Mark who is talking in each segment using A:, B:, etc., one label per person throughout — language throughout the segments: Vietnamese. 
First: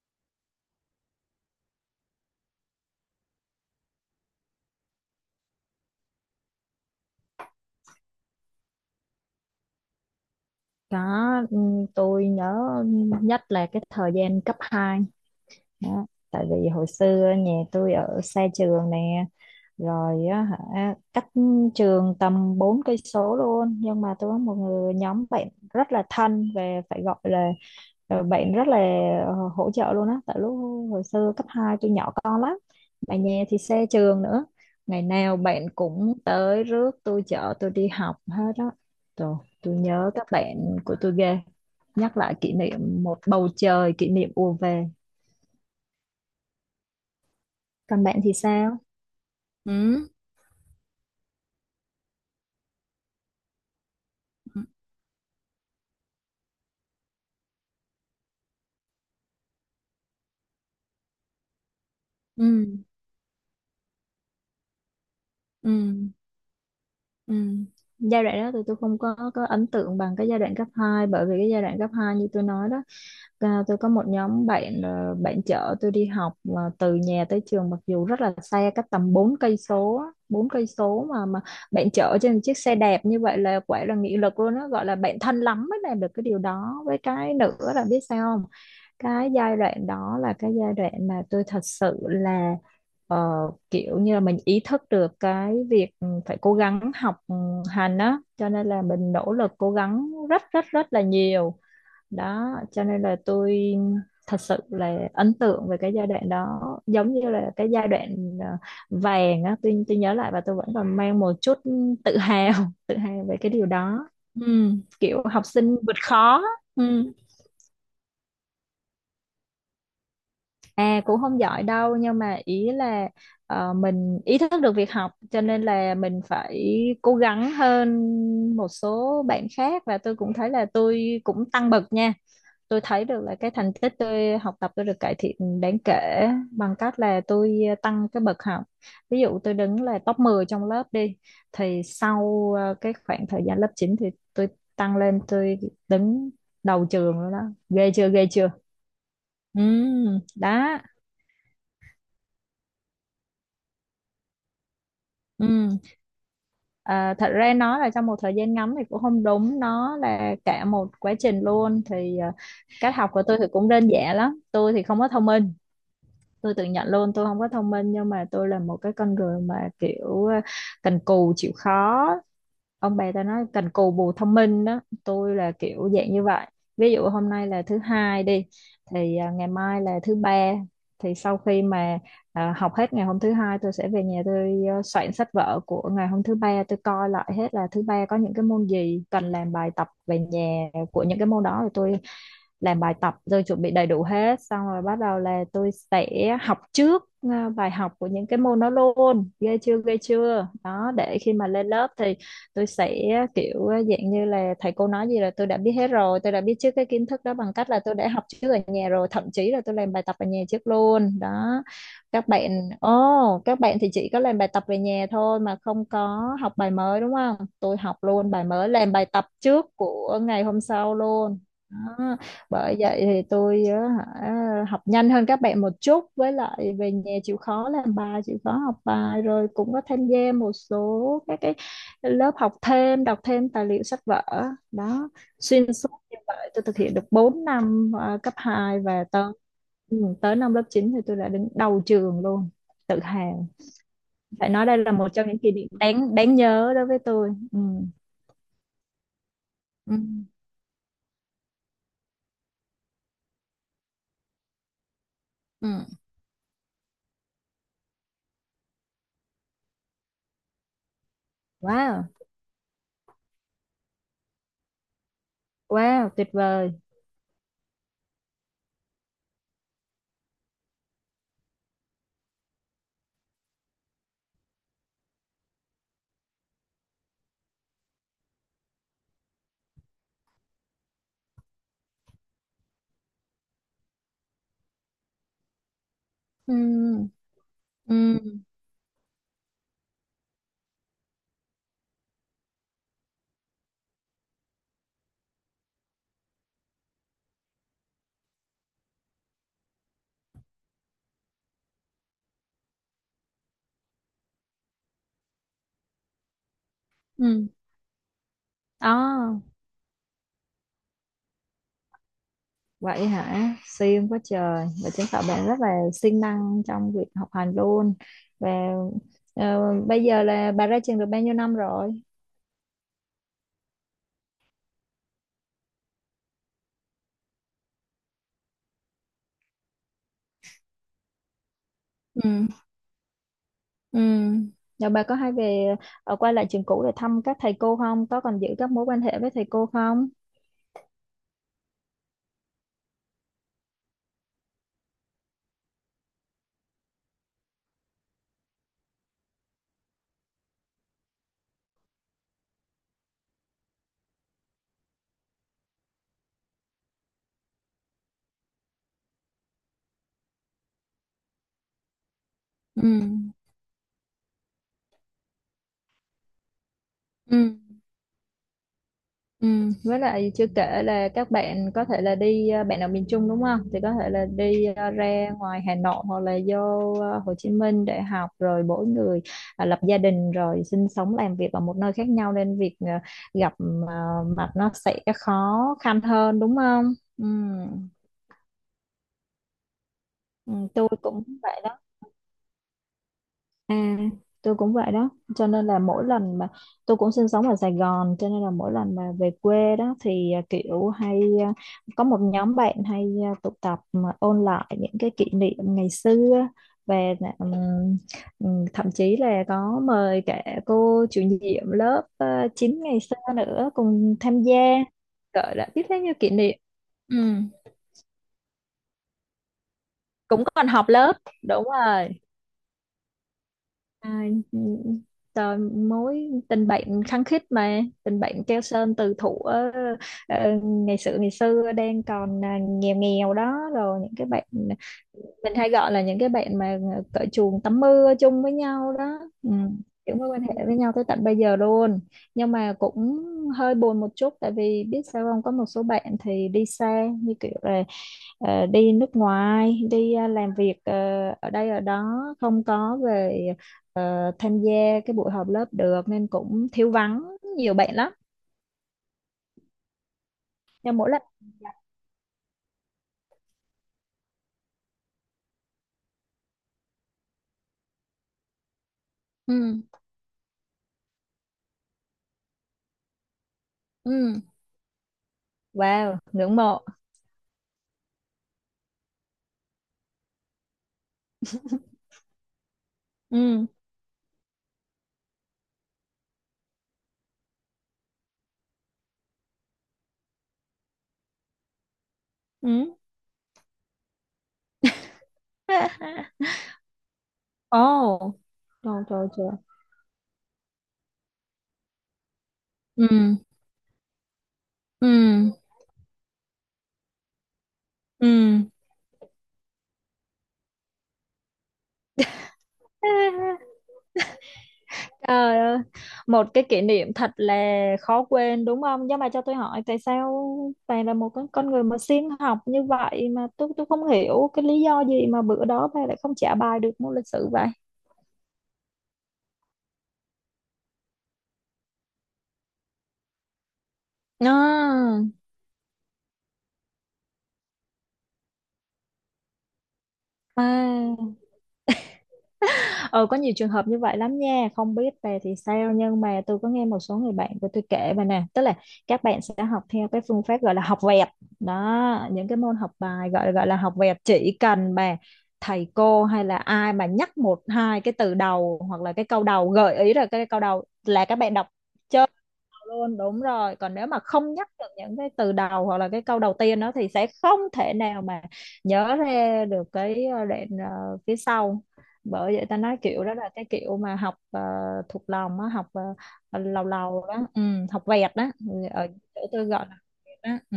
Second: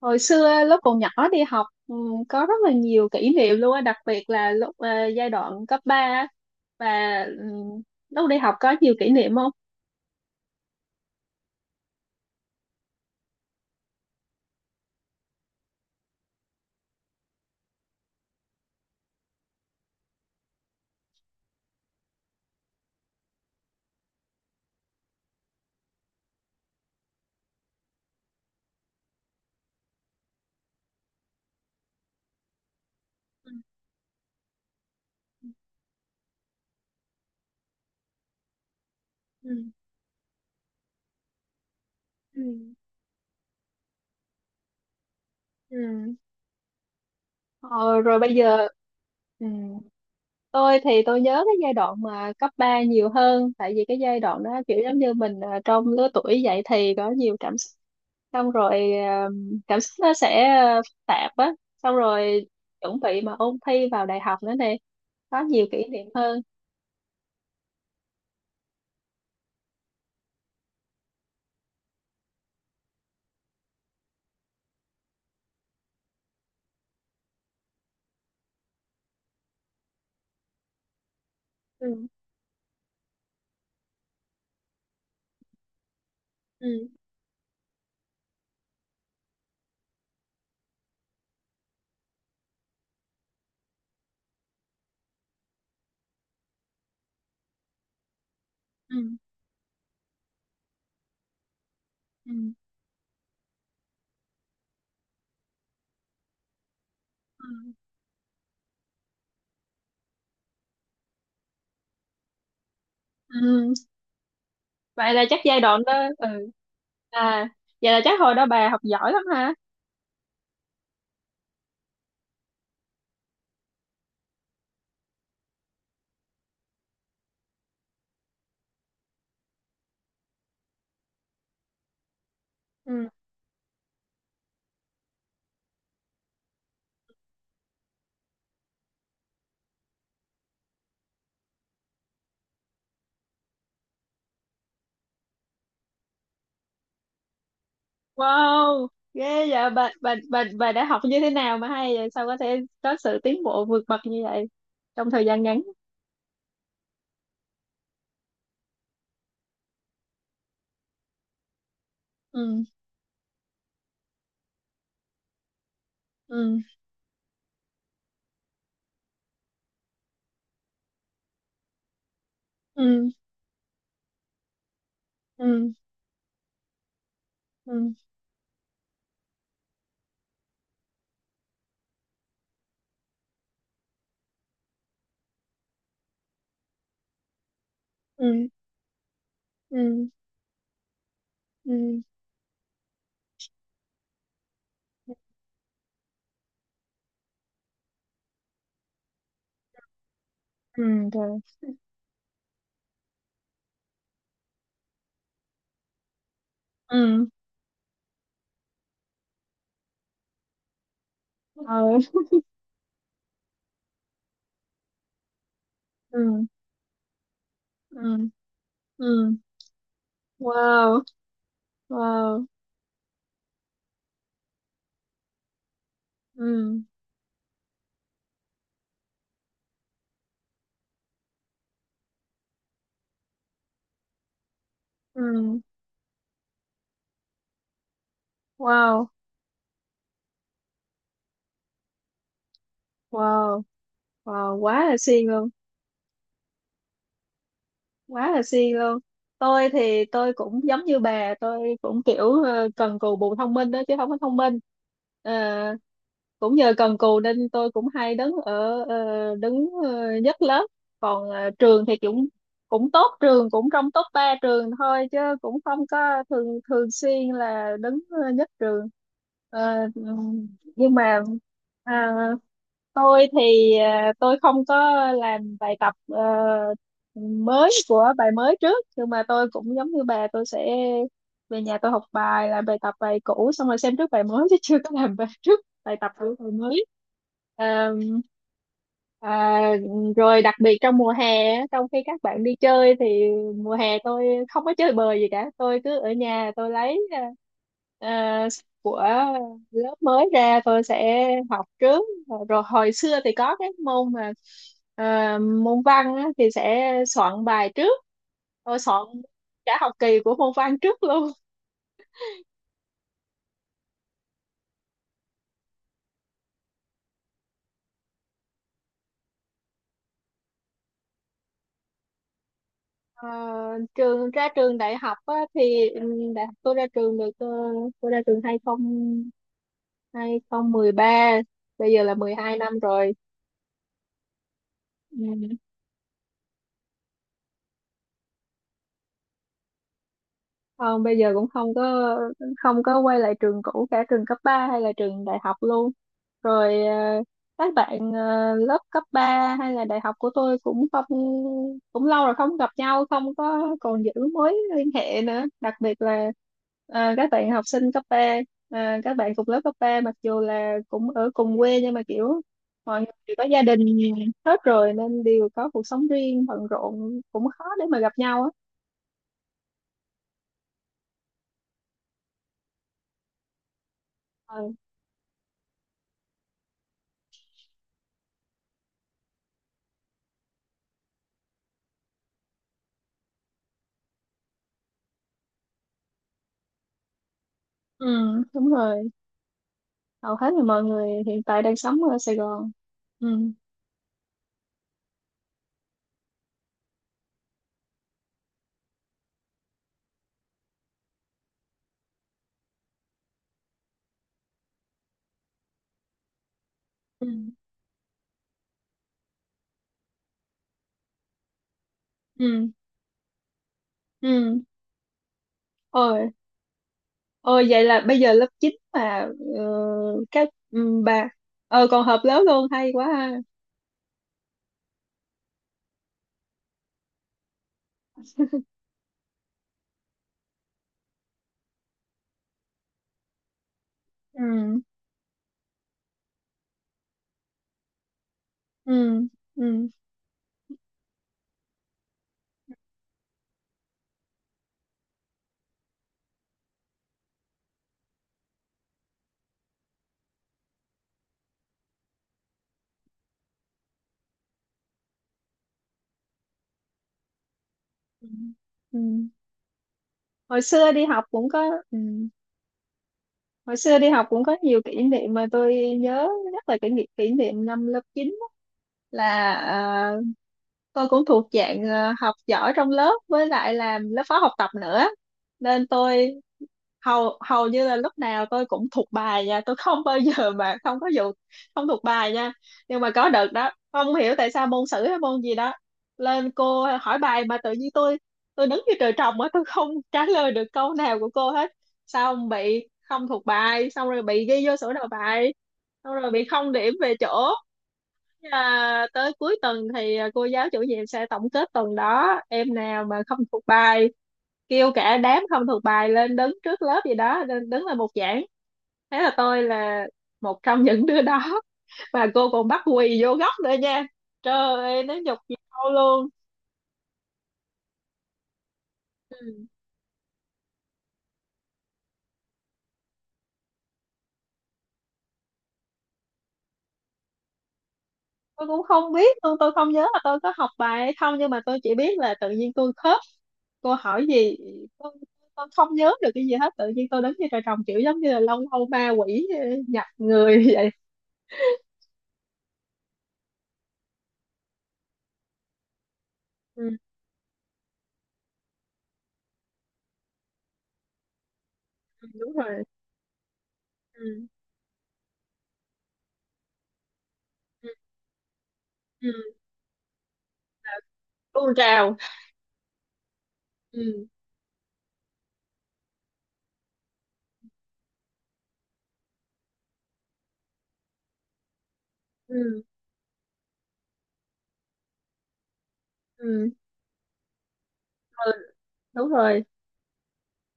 A: Hồi xưa lúc còn nhỏ đi học, có rất là nhiều kỷ niệm luôn á, đặc biệt là lúc giai đoạn cấp 3 á. Và ừ, lúc đi học có nhiều kỷ niệm không?
B: Đó, tôi nhớ nhất là cái thời gian cấp 2, đó. Tại vì hồi xưa nhà tôi ở xa trường nè, rồi á hả cách trường tầm 4 cây số luôn, nhưng mà tôi có một người nhóm bạn rất là thân về phải gọi là bạn rất là hỗ trợ luôn á, tại lúc hồi xưa cấp 2 tôi nhỏ con lắm. Mà nhà
A: Ừ.
B: thì xa trường nữa. Ngày nào bạn cũng tới rước tôi chở tôi đi học hết á. Trời, tôi nhớ các bạn của tôi ghê, nhắc lại
A: Ừ.
B: kỷ niệm một bầu trời kỷ niệm ùa về.
A: Ừ. Ừ. Ờ,
B: Còn
A: rồi
B: bạn thì
A: bây giờ.
B: sao?
A: Ừ.
B: Ừ.
A: Tôi thì tôi nhớ cái giai đoạn mà cấp 3 nhiều hơn, tại vì cái giai đoạn đó kiểu giống như mình trong lứa tuổi dậy thì có nhiều cảm xúc. Xong rồi cảm xúc nó sẽ phức tạp á, xong rồi
B: Ừ.
A: chuẩn bị mà ôn thi vào đại học nữa nè, có nhiều
B: Ừ.
A: kỷ niệm hơn.
B: Ừ. Giai đoạn đó thì tôi không có ấn tượng bằng cái giai đoạn cấp hai, bởi vì cái giai đoạn cấp 2 như tôi nói đó, tôi có một nhóm bạn, bạn chở tôi đi học mà từ nhà tới trường mặc dù rất là xa, cách tầm 4 cây số á, bốn cây số mà bạn
A: Ừ.
B: chở trên một chiếc xe đẹp như vậy là quả là nghị lực luôn đó, gọi là bạn thân lắm mới làm được cái điều
A: Ừ.
B: đó. Với cái nữa là biết sao không, cái giai đoạn đó là cái giai đoạn mà tôi thật sự là ờ, kiểu như là mình ý thức được cái việc phải cố gắng học hành á, cho nên là
A: Ừ.
B: mình nỗ lực cố gắng rất rất rất là nhiều
A: Ừ.
B: đó, cho nên là tôi thật sự là ấn tượng về cái giai đoạn đó, giống như
A: Ừ.
B: là cái giai đoạn ờ, vàng á. Tôi nhớ lại và tôi vẫn còn mang một chút tự hào tự hào về cái điều
A: Ừ.
B: đó. Ừ,
A: Vậy
B: kiểu
A: là chắc
B: học
A: giai
B: sinh
A: đoạn đó.
B: vượt khó.
A: Ừ.
B: Ừ.
A: À, vậy là chắc hồi đó bà học giỏi lắm ha.
B: À, cũng không giỏi đâu, nhưng mà ý là mình ý thức được việc học cho nên là mình phải cố gắng hơn một số bạn khác, và tôi cũng thấy là tôi cũng tăng bậc nha. Tôi thấy
A: Ừ.
B: được là cái thành tích tôi học tập tôi được cải thiện đáng kể bằng cách là tôi tăng cái bậc học. Ví dụ tôi đứng là top 10 trong lớp đi, thì sau cái khoảng thời gian lớp 9 thì tôi tăng lên, tôi đứng đầu trường rồi đó. Ghê chưa ghê chưa?
A: Wow, ghê
B: Ừ,
A: vậy. Bà
B: đó.
A: đã học như thế nào mà hay vậy? Sao có thể có sự tiến bộ vượt bậc như vậy trong thời gian ngắn?
B: Ừ. À, thật ra nói là trong một thời gian ngắn thì cũng không đúng, nó là cả một quá trình luôn. Thì
A: Ừ.
B: cách học của tôi thì cũng đơn giản lắm. Tôi thì không có thông minh, tôi
A: Ừ.
B: tự nhận luôn tôi không có thông minh, nhưng mà tôi là một cái con người mà kiểu cần cù chịu khó. Ông
A: Ừ.
B: bà ta nói cần cù bù thông minh đó, tôi là
A: Ừ.
B: kiểu dạng như vậy. Ví dụ hôm nay là thứ
A: Ừ.
B: hai đi, thì ngày mai là thứ ba, thì sau khi mà học hết ngày hôm thứ hai tôi sẽ về nhà, tôi soạn sách vở của ngày hôm thứ ba, tôi coi lại hết là thứ ba có
A: Ừ.
B: những cái môn gì cần làm bài tập
A: Ừ.
B: về nhà của những cái môn đó, rồi tôi
A: Ừ.
B: làm bài tập rồi chuẩn bị đầy đủ hết, xong rồi bắt đầu là tôi sẽ học trước bài học của những cái môn đó luôn. Ghê chưa ghê chưa?
A: Ừ.
B: Đó, để khi
A: Rồi.
B: mà lên lớp thì tôi sẽ kiểu dạng như là thầy cô nói gì là tôi đã biết hết rồi, tôi đã biết trước cái kiến thức
A: Ừ.
B: đó bằng cách là tôi đã học trước ở nhà rồi, thậm chí là tôi làm bài tập ở nhà trước luôn đó.
A: Ừ.
B: Các bạn, ô các bạn thì chỉ có làm bài tập về nhà thôi mà không
A: Ừ.
B: có học bài mới đúng không, tôi học
A: Ừ.
B: luôn bài mới, làm bài
A: Ừ.
B: tập trước của ngày hôm sau
A: Wow.
B: luôn đó.
A: Wow.
B: Bởi vậy thì tôi á, hả, học nhanh hơn các bạn một chút, với lại
A: Ừ.
B: về nhà chịu khó làm bài chịu khó học bài, rồi cũng có tham gia một số các cái lớp học thêm, đọc thêm tài liệu sách vở đó,
A: Ừ.
B: xuyên suốt như vậy tôi thực hiện được 4 năm cấp hai, và
A: Wow.
B: tới ừ, tới năm lớp 9 thì tôi đã đứng đầu trường luôn, tự hào.
A: Wow.
B: Phải
A: Wow,
B: nói
A: quá
B: đây là
A: là
B: một trong
A: siêng
B: những
A: luôn.
B: kỷ niệm đáng đáng nhớ đối với tôi. Ừ.
A: Quá là siêng luôn. Tôi
B: Ừ.
A: thì tôi cũng giống như bà, tôi cũng kiểu cần cù bù thông minh đó, chứ không có thông minh. Ờ,
B: Ừ.
A: cũng nhờ cần cù nên tôi cũng hay đứng ở đứng nhất lớp. Còn trường thì
B: Wow.
A: cũng cũng tốt, trường cũng trong top 3 trường thôi, chứ cũng không
B: Wow,
A: có
B: tuyệt
A: thường
B: vời.
A: thường xuyên là đứng nhất trường. Ờ, nhưng mà à, tôi thì tôi không có làm bài tập mới của bài mới trước, nhưng mà tôi cũng giống như bà, tôi sẽ về nhà tôi học bài làm bài tập bài cũ xong rồi xem trước bài mới chứ chưa có làm bài trước bài tập của bài
B: Ừ.
A: mới. Ờ,
B: Ừ.
A: À, rồi đặc biệt trong mùa hè á, trong khi các bạn đi chơi thì mùa hè tôi không có chơi bời gì cả, tôi cứ ở nhà tôi lấy à, của lớp mới ra tôi sẽ học trước. Rồi, rồi hồi xưa thì có cái môn mà à, môn văn á, thì sẽ soạn
B: Ừ.
A: bài trước. Tôi soạn
B: À.
A: cả học kỳ của môn văn trước luôn.
B: Vậy hả? Siêng quá trời. Và chứng tỏ bạn rất là siêng năng trong việc học hành luôn. Và ờ, bây giờ là bà ra trường được bao nhiêu năm rồi?
A: Ờ, trường ra trường đại học á, thì đại học tôi ra trường được tôi ra trường 2013, bây giờ là mười
B: Ừ.
A: hai năm rồi.
B: Ừ. Rồi bà có hay
A: Ừ.
B: về quay lại trường cũ để thăm các thầy cô không? Có còn giữ các mối quan hệ với thầy cô không?
A: Không, bây giờ cũng không có không có quay lại trường cũ, cả trường cấp 3 hay là trường đại học luôn. Rồi các bạn lớp cấp 3 hay là đại học của tôi cũng không, cũng lâu rồi không gặp nhau, không có còn giữ mối liên hệ nữa. Đặc biệt là các bạn học sinh cấp ba, các bạn cùng lớp cấp 3 mặc dù là cũng ở cùng quê nhưng mà kiểu
B: Ừ.
A: mọi người đều có gia đình hết rồi nên đều có cuộc sống riêng bận rộn, cũng
B: Ừ.
A: khó để mà gặp nhau á.
B: Ừ, với lại chưa kể là các bạn có thể là đi bạn ở miền Trung đúng không? Thì có thể là đi
A: Ừ,
B: ra ngoài Hà Nội hoặc là vô Hồ Chí Minh để học, rồi mỗi người lập gia đình rồi sinh sống làm việc ở một nơi khác nhau, nên việc gặp à, mặt nó sẽ khó khăn hơn đúng không? Ừ.
A: Ừ, đúng rồi. Hầu hết
B: Ừ,
A: là mọi
B: tôi
A: người
B: cũng
A: hiện
B: vậy
A: tại đang
B: đó.
A: sống ở Sài Gòn. Ừ.
B: À, tôi cũng vậy đó, cho nên là mỗi lần mà tôi cũng sinh sống ở Sài Gòn, cho nên là mỗi lần mà về quê đó thì kiểu hay có một nhóm bạn hay tụ tập mà ôn lại những cái kỷ niệm ngày xưa, về
A: Ừ.
B: thậm chí là có mời cả cô chủ nhiệm lớp
A: Ừ.
B: 9 ngày xưa nữa cùng tham gia,
A: Ừ.
B: gọi là biết bao nhiêu
A: Ôi.
B: kỷ niệm. Ừ,
A: Ôi, vậy là bây giờ lớp 9 mà ờ,
B: cũng
A: các
B: còn họp lớp.
A: bà
B: Đúng
A: còn
B: rồi.
A: họp lớp luôn, hay quá ha.
B: À, trời, mối tình bạn khăng khít, mà tình bạn keo sơn từ thuở ngày xưa đang còn nghèo nghèo đó, rồi những cái bạn
A: Ừ.
B: mình hay gọi là những cái bạn mà cởi chuồng tắm mưa chung với nhau
A: Ừ.
B: đó. Ừ,
A: Ừ.
B: những mối quan hệ với nhau tới tận bây giờ luôn, nhưng mà cũng hơi buồn một chút, tại vì biết sao không, có một số bạn thì đi xa, như kiểu là đi nước ngoài, đi làm việc ở đây ở đó, không có về tham gia cái buổi họp lớp được, nên cũng thiếu vắng nhiều bạn lắm.
A: Ừ. Ừ. Hồi xưa
B: Nhưng
A: đi
B: mỗi lần.
A: học cũng có. Ừ. Hồi xưa đi học cũng có nhiều kỷ niệm mà tôi nhớ rất là, kỷ niệm năm lớp 9 á, là
B: Ừ.
A: tôi cũng thuộc dạng học giỏi trong lớp, với lại làm lớp
B: Ừ.
A: phó học tập nữa nên
B: Wow,
A: tôi
B: ngưỡng mộ.
A: hầu hầu như là lúc nào tôi cũng thuộc bài nha, tôi không bao giờ mà không có vụ không thuộc bài nha. Nhưng mà có đợt
B: Ừ.
A: đó không hiểu tại sao môn sử hay môn gì đó lên cô hỏi bài mà tự nhiên tôi đứng như trời trồng á, tôi không trả lời được câu nào của cô hết, xong bị
B: Ừ.
A: không thuộc bài, xong rồi bị ghi vô sổ đầu bài, xong rồi bị không điểm về chỗ.
B: Ồ. Trời trời
A: Tới
B: trời.
A: cuối tuần thì cô giáo chủ nhiệm sẽ tổng kết tuần đó em nào
B: Ừ.
A: mà không thuộc bài, kêu
B: Ừ.
A: cả đám không thuộc bài lên đứng trước lớp gì đó, lên đứng là một
B: Ừ.
A: giảng. Thế là tôi là một trong những đứa đó, và cô còn bắt quỳ vô góc nữa nha. Trời ơi, nó nhục
B: Trời ơi,
A: nhau luôn.
B: một cái kỷ niệm thật là khó quên đúng không? Nhưng mà cho tôi
A: Ừ.
B: hỏi, tại sao bạn là một con người mà siêng học như vậy mà tôi không hiểu cái lý do gì mà bữa đó bạn lại không trả bài được môn lịch sử vậy?
A: Tôi cũng không biết luôn, tôi không nhớ là tôi có học bài hay không, nhưng mà tôi chỉ biết là tự nhiên tôi khớp, cô hỏi gì tôi,
B: À.
A: tôi không nhớ được cái gì hết, tự nhiên tôi đứng như trời trồng kiểu giống như là lâu lâu ma quỷ nhập người vậy.
B: À. Ờ, có nhiều trường hợp như vậy lắm nha, không biết về thì sao, nhưng mà tôi có nghe
A: Ừ,
B: một số người bạn của tôi kể mà nè, tức là các bạn sẽ học theo cái phương pháp gọi là học vẹt
A: ừ,
B: đó, những
A: đúng
B: cái môn
A: rồi.
B: học bài gọi gọi là học vẹt,
A: Ừ,
B: chỉ cần mà thầy cô hay là ai mà nhắc một
A: ừ,
B: hai cái từ đầu hoặc là cái
A: ừ.
B: câu đầu gợi ý là cái câu đầu là các bạn đọc
A: Tuôn trào.
B: luôn, đúng rồi, còn nếu mà
A: Ừ,
B: không nhắc được những cái từ đầu hoặc là cái câu đầu tiên đó thì sẽ không thể nào mà nhớ ra được cái đoạn phía sau. Bởi vậy ta
A: ừ,
B: nói kiểu đó là cái kiểu mà học thuộc lòng á, học
A: ừ.
B: lầu lầu đó, ừ, học vẹt đó.
A: Ừ,
B: Ừ, ở
A: đúng
B: chỗ
A: rồi.
B: tôi gọi là vẹt đó. Ừ.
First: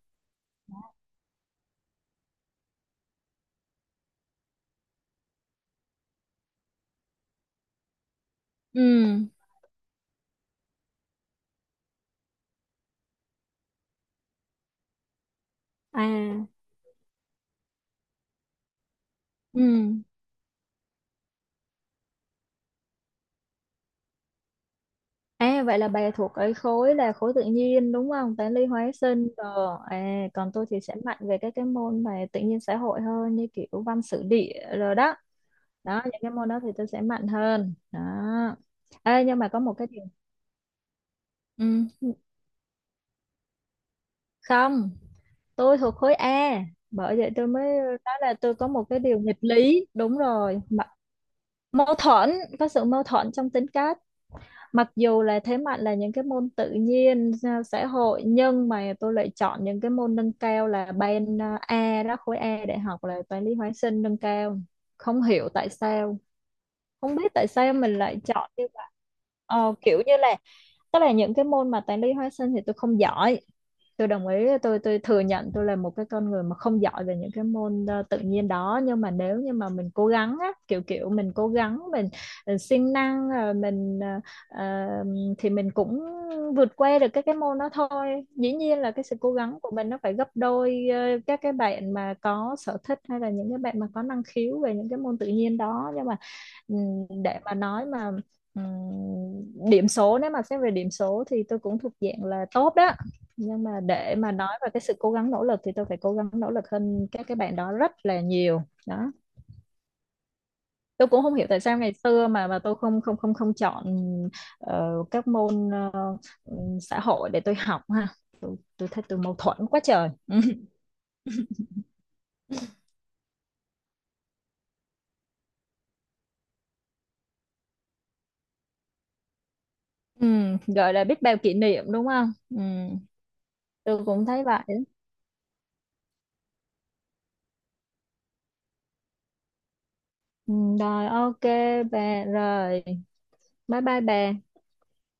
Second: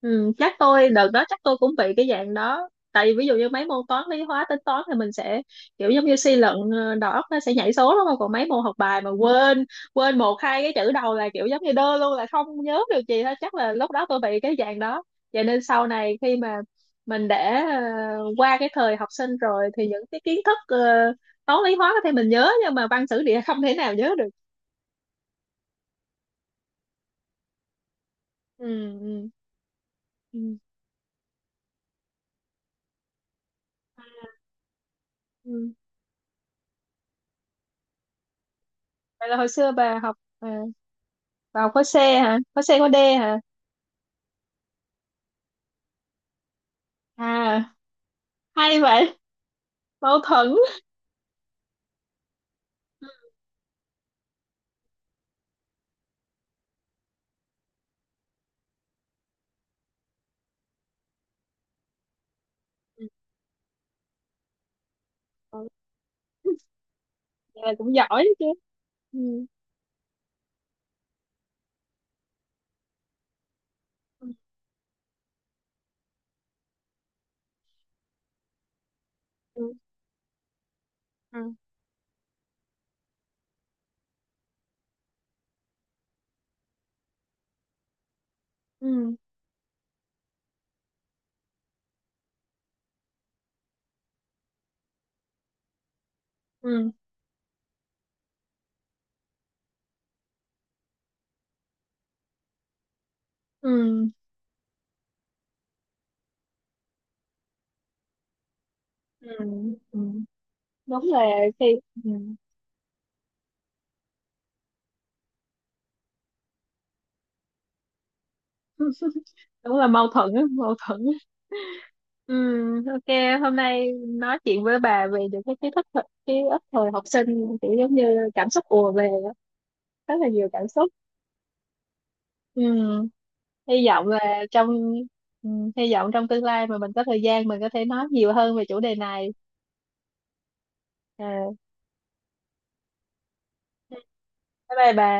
A: Ừ, chắc tôi đợt đó chắc tôi cũng bị cái dạng đó, tại vì ví dụ như mấy môn toán lý hóa tính toán thì mình sẽ kiểu giống như suy luận, đầu óc nó sẽ nhảy số đúng không, còn mấy môn học bài mà
B: Ừ.
A: quên, quên một hai cái chữ đầu là kiểu giống như đơ luôn, là không nhớ được gì hết. Chắc là lúc đó tôi bị cái dạng đó. Vậy nên sau này khi
B: À.
A: mà mình đã qua cái thời học sinh
B: Ừ.
A: rồi thì những cái kiến thức toán lý hóa có thể mình nhớ, nhưng mà văn sử địa không thể nào nhớ được.
B: À, vậy là bà thuộc cái khối là khối tự nhiên đúng không? Toán lý
A: Ừ,
B: hóa
A: ừ,
B: sinh rồi. À, còn
A: ừ.
B: tôi thì sẽ mạnh về các cái môn mà tự nhiên xã hội hơn, như kiểu văn sử địa rồi đó.
A: Ừ.
B: Đó, những cái môn đó thì tôi sẽ mạnh hơn. Đó. Ê,
A: Vậy là
B: nhưng
A: hồi
B: mà có
A: xưa
B: một cái
A: bà
B: điều.
A: học vào khối C
B: Ừ.
A: hả, khối C khối D hả?
B: Không, tôi thuộc khối A. Bởi vậy tôi mới
A: À,
B: nói là tôi có
A: hay
B: một cái
A: vậy.
B: điều nghịch lý. Đúng
A: Mâu thuẫn.
B: rồi. Mà- Mâu thuẫn, có sự mâu thuẫn trong tính cách. Mặc dù là thế mạnh là những cái môn tự nhiên xã hội, nhưng mà tôi lại chọn những cái môn nâng cao là ban A đó, khối A đại học
A: Ừ,
B: là toán lý hóa sinh nâng cao, không hiểu
A: ừ,
B: tại sao, không biết tại
A: vậy là
B: sao
A: cũng
B: mình lại
A: giỏi chứ.
B: chọn như vậy.
A: Ừ.
B: Kiểu như là, tức là những cái môn mà toán lý hóa sinh thì tôi không giỏi, tôi đồng ý, tôi thừa nhận tôi là một cái con người mà không giỏi về những cái môn tự nhiên đó, nhưng mà nếu như mà
A: Ừ,
B: mình cố gắng á, kiểu kiểu mình cố
A: ừ,
B: gắng mình siêng năng mình ờ, thì mình cũng vượt qua được các cái môn đó thôi. Dĩ nhiên là cái
A: ừ.
B: sự cố gắng của mình nó phải gấp đôi các cái bạn mà có sở thích hay là những cái bạn mà có năng khiếu về những cái môn tự nhiên đó, nhưng mà
A: Ừ. Ừ.
B: ừm, để mà nói mà ừm, điểm số, nếu mà xét về điểm số thì tôi cũng thuộc dạng là tốt đó, nhưng mà
A: Ừ.
B: để mà nói về cái sự cố gắng nỗ lực thì tôi phải cố gắng nỗ lực hơn các cái bạn đó rất là nhiều đó.
A: Ừ. Ừ. Đúng
B: Tôi
A: là
B: cũng không hiểu tại sao
A: khi.
B: ngày
A: Ừ.
B: xưa mà tôi không không không không chọn các môn xã hội để tôi học ha. Tôi thấy tôi mâu thuẫn
A: Đúng
B: quá
A: là mâu
B: trời
A: thuẫn á, mâu thuẫn á. Ừ, ok hôm nay nói chuyện với bà về những cái kiến thức thời- ký ức thời học sinh kiểu giống như cảm xúc ùa về á. Rất là nhiều cảm xúc.
B: Gọi là biết bao kỷ niệm đúng không.
A: Ừ. Hy
B: Tôi
A: vọng
B: cũng thấy
A: là trong.
B: vậy.
A: Ừ, hy vọng trong tương lai mà mình có thời gian mình có thể nói nhiều hơn về chủ đề này.
B: Rồi ok
A: Ờ,
B: bà. Rồi bye bye bà.
A: bye bye bà.